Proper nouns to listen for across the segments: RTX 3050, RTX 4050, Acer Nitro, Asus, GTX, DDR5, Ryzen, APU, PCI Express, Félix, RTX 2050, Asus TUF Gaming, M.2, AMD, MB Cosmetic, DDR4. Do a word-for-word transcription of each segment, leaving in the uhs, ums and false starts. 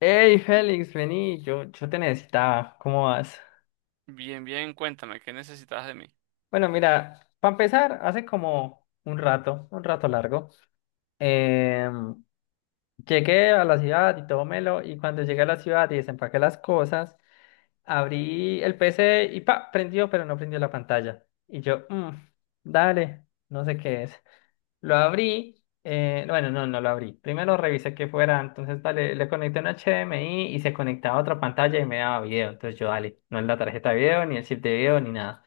Hey Félix, vení, yo, yo te necesitaba, ¿cómo vas? Bien, bien, cuéntame, ¿qué necesitas de mí? Bueno, mira, para empezar, hace como un rato, un rato largo, em, llegué a la ciudad y todo melo, y cuando llegué a la ciudad y desempaqué las cosas, abrí el P C y pa, prendió, pero no prendió la pantalla. Y yo, "Mm, dale, no sé qué es." Lo abrí, eh, bueno, no, no lo abrí. Primero revisé que fuera, entonces dale, le conecté un H D M I y se conectaba a otra pantalla y me daba video. Entonces yo, dale, no es la tarjeta de video, ni el chip de video, ni nada.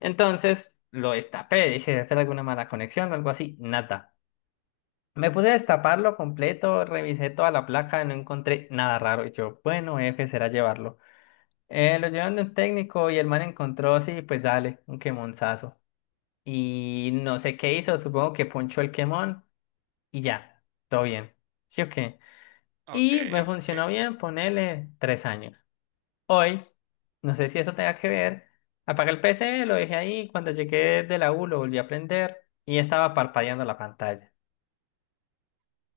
Entonces lo destapé, dije, debe ser alguna mala conexión o algo así, nada. Me puse a destaparlo completo, revisé toda la placa, no encontré nada raro. Y yo, bueno, F será llevarlo. Eh, lo llevan de un técnico y el man encontró, sí, pues dale, un quemonzazo. Y no sé qué hizo, supongo que ponchó el quemón y ya, todo bien. ¿Sí o qué? Ok, Y me sí. funcionó bien, ponele tres años. Hoy, no sé si eso tenga que ver, apagué el P C, lo dejé ahí, cuando llegué de la U lo volví a prender y estaba parpadeando la pantalla.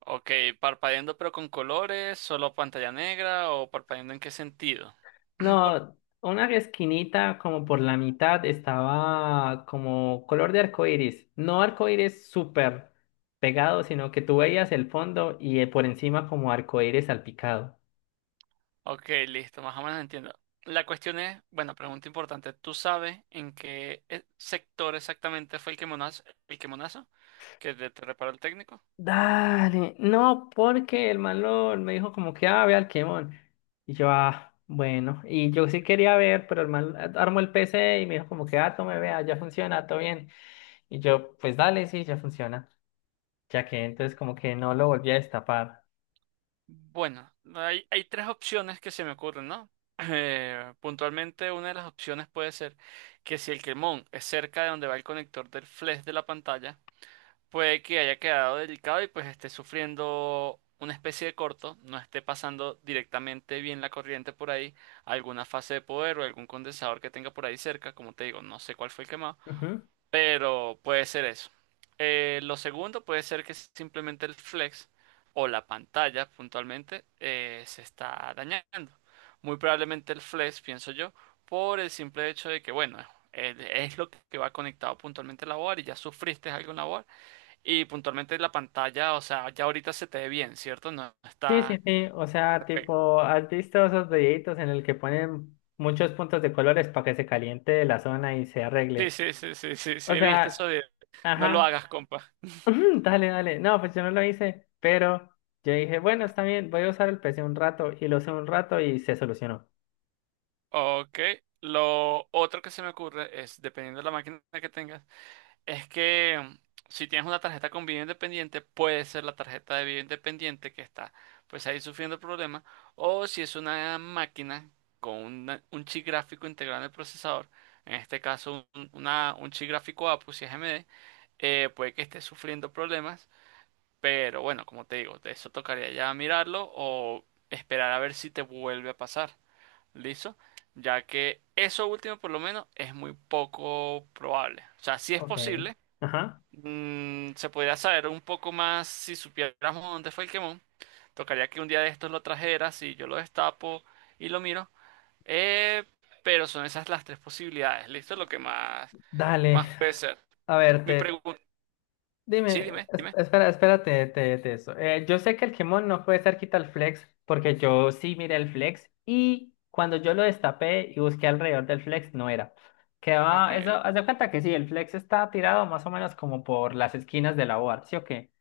Ok, ¿parpadeando pero con colores, solo pantalla negra o parpadeando en qué sentido? Por- No, una esquinita como por la mitad estaba como color de arco iris, no arco iris súper pegado, sino que tú veías el fondo y eh, por encima como arco iris salpicado. Ok, listo, más o menos entiendo. La cuestión es, bueno, pregunta importante, ¿tú sabes en qué eh, sector exactamente fue el quemonazo, el quemonazo que te, te reparó el técnico? Dale, no, porque el malo me dijo como que, ah, ve al Kemon. Y yo, ah, bueno, y yo sí quería ver, pero el man armó el P C y me dijo como que, ah, tome, vea, ya funciona, todo bien. Y yo, pues dale, sí, ya funciona. Ya que entonces como que no lo volví a destapar. Bueno, hay, hay tres opciones que se me ocurren, ¿no? Eh, puntualmente una de las opciones puede ser que si el quemón es cerca de donde va el conector del flash de la pantalla, puede que haya quedado delicado y pues esté sufriendo una especie de corto, no esté pasando directamente bien la corriente por ahí, alguna fase de poder o algún condensador que tenga por ahí cerca, como te digo, no sé cuál fue el quemado, Ujú. pero puede ser eso. Eh, lo segundo puede ser que simplemente el flex o la pantalla puntualmente eh, se está dañando. Muy probablemente el flex, pienso yo, por el simple hecho de que, bueno, el- es lo que va conectado puntualmente a la board y ya sufriste algo en la board y puntualmente la pantalla, o sea, ya ahorita se te ve bien, ¿cierto? No Sí, sí, está... sí, o sea, tipo, ¿has visto esos videitos en el que ponen muchos puntos de colores para que se caliente la zona y se Sí, arregle? sí, sí, sí, sí, O sí, viste sea, eso de... No lo ajá. hagas, compa. Dale, dale. No, pues yo no lo hice, pero yo dije, bueno, está bien, voy a usar el P C un rato y lo usé un rato y se solucionó. Ok. Lo otro que se me ocurre es, dependiendo de la máquina que tengas, es que si tienes una tarjeta con vida independiente, puede ser la tarjeta de vida independiente que está pues ahí sufriendo problemas, o si es una máquina con una- un chip gráfico integrado en el procesador, en este caso un, una- un chip gráfico A P U si es A M D, eh, puede que esté sufriendo problemas, pero bueno, como te digo, de eso tocaría ya mirarlo o esperar a ver si te vuelve a pasar, ¿listo? Ya que eso último por lo menos es muy poco probable. O sea, sí es Ok. posible. Ajá. Mm, se podría saber un poco más si supiéramos dónde fue el quemón. Tocaría que un día de estos lo trajeras y yo lo destapo y lo miro. Eh, pero son esas las tres posibilidades. Listo, lo que más, Dale. más puede ser. A ver, Mi te, pregunta. Sí, dime, dime, es- dime. espera, espérate, te, te, eso. Eh, yo sé que el Gemón no puede estar quita el flex, porque yo sí miré el flex y cuando yo lo destapé y busqué alrededor del flex, no era. Quedaba, eso, Ok, haz de cuenta que sí, el flex está tirado más o menos como por las esquinas de la board, ¿sí o qué?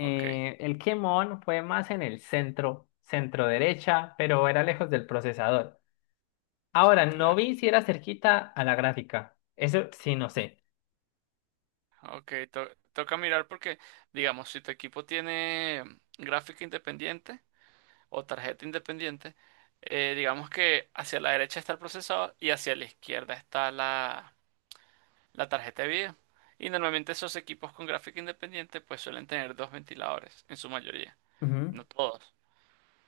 ok. el Kemon fue más en el centro, centro derecha, pero era lejos del procesador. Ahora, no Centra- vi si era cerquita a la gráfica. Eso sí, no sé. Ok, to- toca mirar porque, digamos, si tu equipo tiene gráfica independiente o tarjeta independiente, eh, digamos que hacia la derecha está el procesador y hacia la izquierda está la la tarjeta de video. Y normalmente esos equipos con gráfica independiente pues suelen tener dos ventiladores, en su mayoría, Ujú. no todos.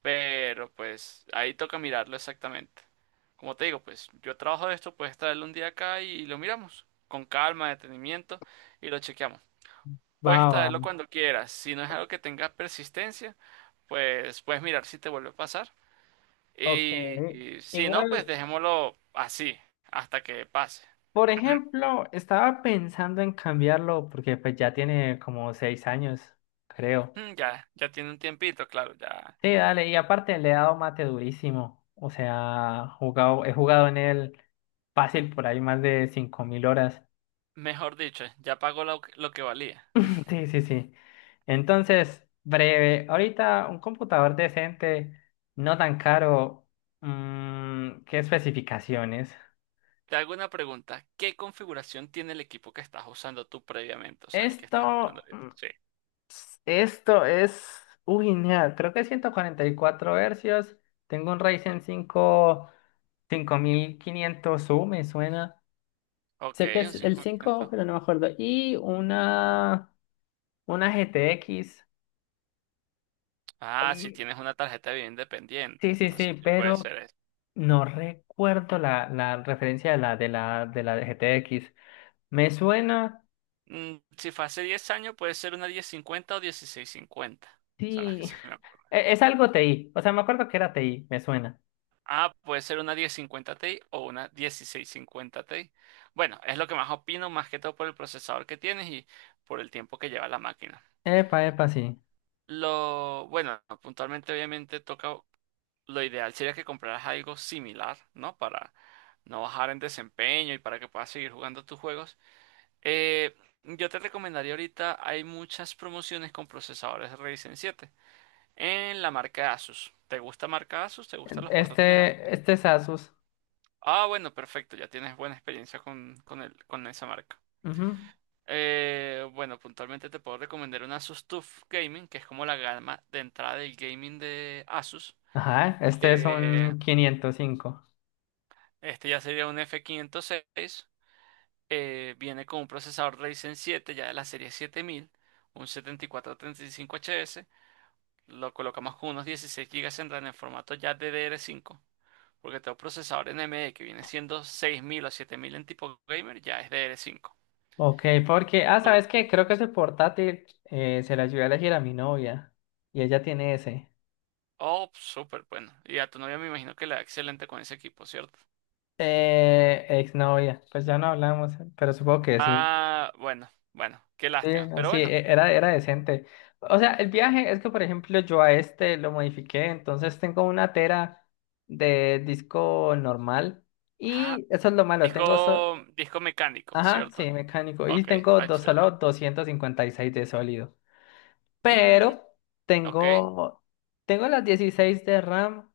Pero pues ahí toca mirarlo exactamente. Como te digo, pues yo trabajo de esto, puedes traerlo un día acá y lo miramos con calma, detenimiento y lo chequeamos. Va, Puedes va. traerlo cuando quieras, si no es algo que tenga persistencia, pues puedes mirar si te vuelve a pasar. Ok. Y, y si no, pues Igual, dejémoslo así, hasta que pase. por ejemplo, estaba pensando en cambiarlo porque pues ya tiene como seis años, creo. Ya, ya tiene un tiempito, claro, ya. Sí, dale, y aparte le he dado mate durísimo. O sea, jugado, he jugado en él fácil por ahí más de cinco mil horas. Mejor dicho, ya pagó lo, que lo que valía. Sí, sí, sí. Entonces, breve, ahorita un computador decente, no tan caro, mm, ¿qué especificaciones? Te hago una pregunta. ¿Qué configuración tiene el equipo que estás usando tú previamente? O sea, el que estás Esto, usando ahorita. Sí. esto es, uy, nea, creo que ciento cuarenta y cuatro hercios, tengo un Ryzen cinco cinco mil quinientos u me suena, Ok, sé que un es el cinco cinco mil quinientos. pero no me acuerdo, y una, una G T X, Ah, si mm, tienes una tarjeta de vida independiente. sí, sí, sí, Entonces, sí puede pero ser eso. no recuerdo la, la referencia de la, de la, de la de G T X. Me suena, Mm, si fue hace diez años, puede ser una diez cincuenta o dieciséis cincuenta. Son las que sí. sí me acuerdo. e- Es, algo T I. O sea, me acuerdo que era T I, me suena. Ah, puede ser una diez cincuenta Ti o una dieciséis cincuenta Ti. Bueno, es lo que más opino, más que todo por el procesador que tienes y por el tiempo que lleva la máquina. Epa, epa, sí. Lo, bueno, puntualmente obviamente toca, lo ideal sería que compraras algo similar, ¿no? Para no bajar en desempeño y para que puedas seguir jugando tus juegos. Eh, yo te recomendaría ahorita, hay muchas promociones con procesadores Ryzen siete en la marca Asus. ¿Te gusta marca Asus? ¿Te gustan los portátiles Asus? Este, este es Asus. Ah, bueno, perfecto, ya tienes buena experiencia con, con el, con esa marca. Ujú. Eh, bueno, puntualmente te puedo recomendar una Asus T U F Gaming, que es como la gama de entrada del gaming de Asus. Ajá, este es Eh, un quinientos cinco. este ya sería un F quinientos seis. Eh, viene con un procesador Ryzen siete ya de la serie siete mil, un siete mil cuatrocientos treinta y cinco H S. Lo colocamos con unos dieciséis gigas en RAM en formato ya ddr cinco. Porque todo procesador N M D que viene siendo seis mil o siete mil en tipo gamer ya es ddr cinco. Ok, porque, ah, Uh, ¿sabes qué? Creo que ese portátil eh, se la ayudé a elegir a mi novia. Y ella tiene ese. Oh, súper bueno. Y a tu novia me imagino que le va excelente con ese equipo, ¿cierto? Eh, exnovia. Pues ya no hablamos, pero supongo que sí. Ah, bueno, bueno, qué Sí, lástima. no, Pero sí, bueno, e- era, era decente. O sea, el viaje es que, por ejemplo, yo a este lo modifiqué, entonces tengo una tera de disco normal ah, y eso es lo malo, tengo, so- disco, disco mecánico, ajá, ¿cierto? sí, mecánico, y Ok, tengo dos, H D. solo doscientos cincuenta y seis de sólido, Mm, pero ok. tengo, tengo las dieciséis de RAM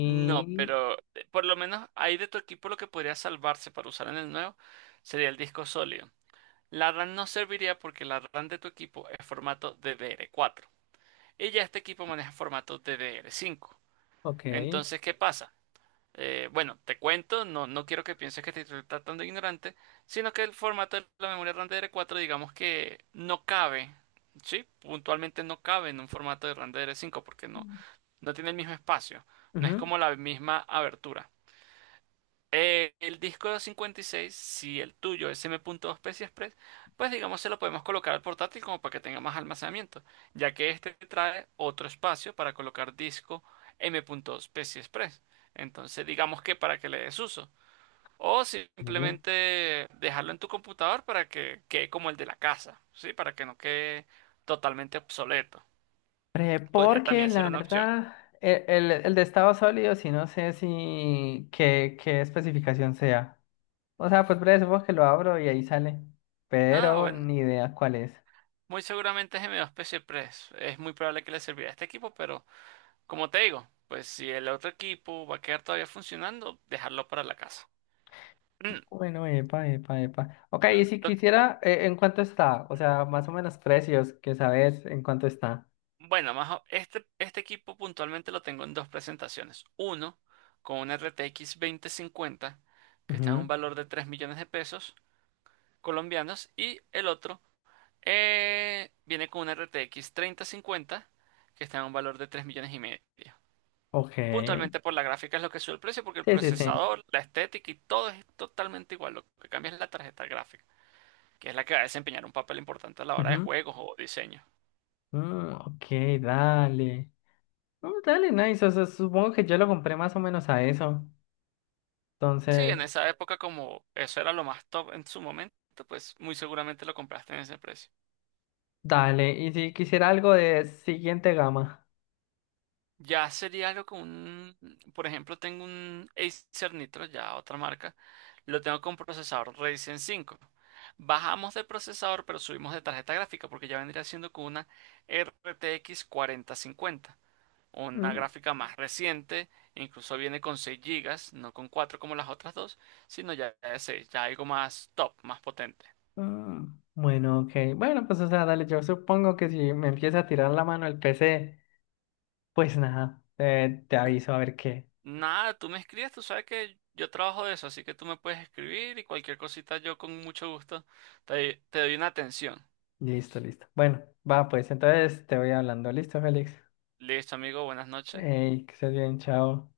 No, pero eh, por lo menos ahí de tu equipo lo que podría salvarse para usar en el nuevo sería el disco sólido. La RAM no serviría porque la RAM de tu equipo es formato ddr cuatro. Y ya este equipo maneja formato ddr cinco. ok, Entonces, ¿qué pasa? Eh, bueno, te cuento, no, no quiero que pienses que te estoy tratando de ignorante, sino que el formato de la memoria RAM ddr cuatro digamos que no cabe, ¿sí? Puntualmente no cabe en un formato de RAM ddr cinco porque no no tiene el mismo espacio. No es ujú. como la misma abertura. Eh, el disco cincuenta y seis, si el tuyo es M.dos P C I Express, pues digamos se lo podemos colocar al portátil como para que tenga más almacenamiento, ya que este trae otro espacio para colocar disco m punto M.dos P C I Express. Entonces digamos que para que le des uso. O simplemente dejarlo en tu computador para que quede como el de la casa, ¿sí? Para que no quede totalmente obsoleto. Eh, Podría porque también ser la una opción. verdad, e- el, el de estado sólido, sí no sé si qué, qué especificación sea. O sea, pues breve, supongo que lo abro y ahí sale. Ah, Pero bueno. ni idea cuál es. Muy seguramente es M dos Press. Es muy probable que le servirá a este equipo, pero como te digo, pues si el otro equipo va a quedar todavía funcionando, dejarlo para la casa. Mm, Bueno, epa, epa, epa. Ok, y si lo- quisiera, eh, ¿en cuánto está? O sea, más o menos precios, que sabes en cuánto está. bueno, más o- este, este equipo puntualmente lo tengo en dos presentaciones. Uno, con una R T X veinte cincuenta, que está en Ujú. un valor de tres millones de pesos colombianos, y el otro eh, viene con una R T X treinta cincuenta, que está en un valor de tres millones y medio. Ok. Puntualmente por la gráfica es lo que sube el precio, porque el Sí, sí, sí. procesador, la estética y todo es totalmente igual. Lo que cambia es la tarjeta gráfica, que es la que va a desempeñar un papel importante a la hora de Ujú. juegos o diseño. Mm, ok, dale. Mm, dale, nice. O sea, supongo que yo lo compré más o menos a eso. Sí, en Entonces. esa época como eso era lo más top en su momento, pues muy seguramente lo compraste en ese precio. Dale, y si quisiera algo de siguiente gama. Ya sería algo con un, por ejemplo, tengo un Acer Nitro, ya otra marca, lo tengo con procesador Ryzen cinco. Bajamos de procesador, pero subimos de tarjeta gráfica, porque ya vendría siendo con una R T X cuarenta cincuenta. Una Mm, gráfica más reciente, incluso viene con seis gigas, no con cuatro como las otras dos, sino ya de seis, ya algo más top, más potente. mm. Bueno, ok. Bueno, pues o sea, dale, yo supongo que si me empieza a tirar la mano el P C, pues nada, eh, te aviso a ver qué. Nada, tú me escribes, tú sabes que yo trabajo de eso, así que tú me puedes escribir y cualquier cosita yo con mucho gusto te, te doy una atención. Listo, listo. Bueno, va, pues entonces te voy hablando. Listo, Félix. Listo, amigo, buenas noches. Ey, que estés bien, chao.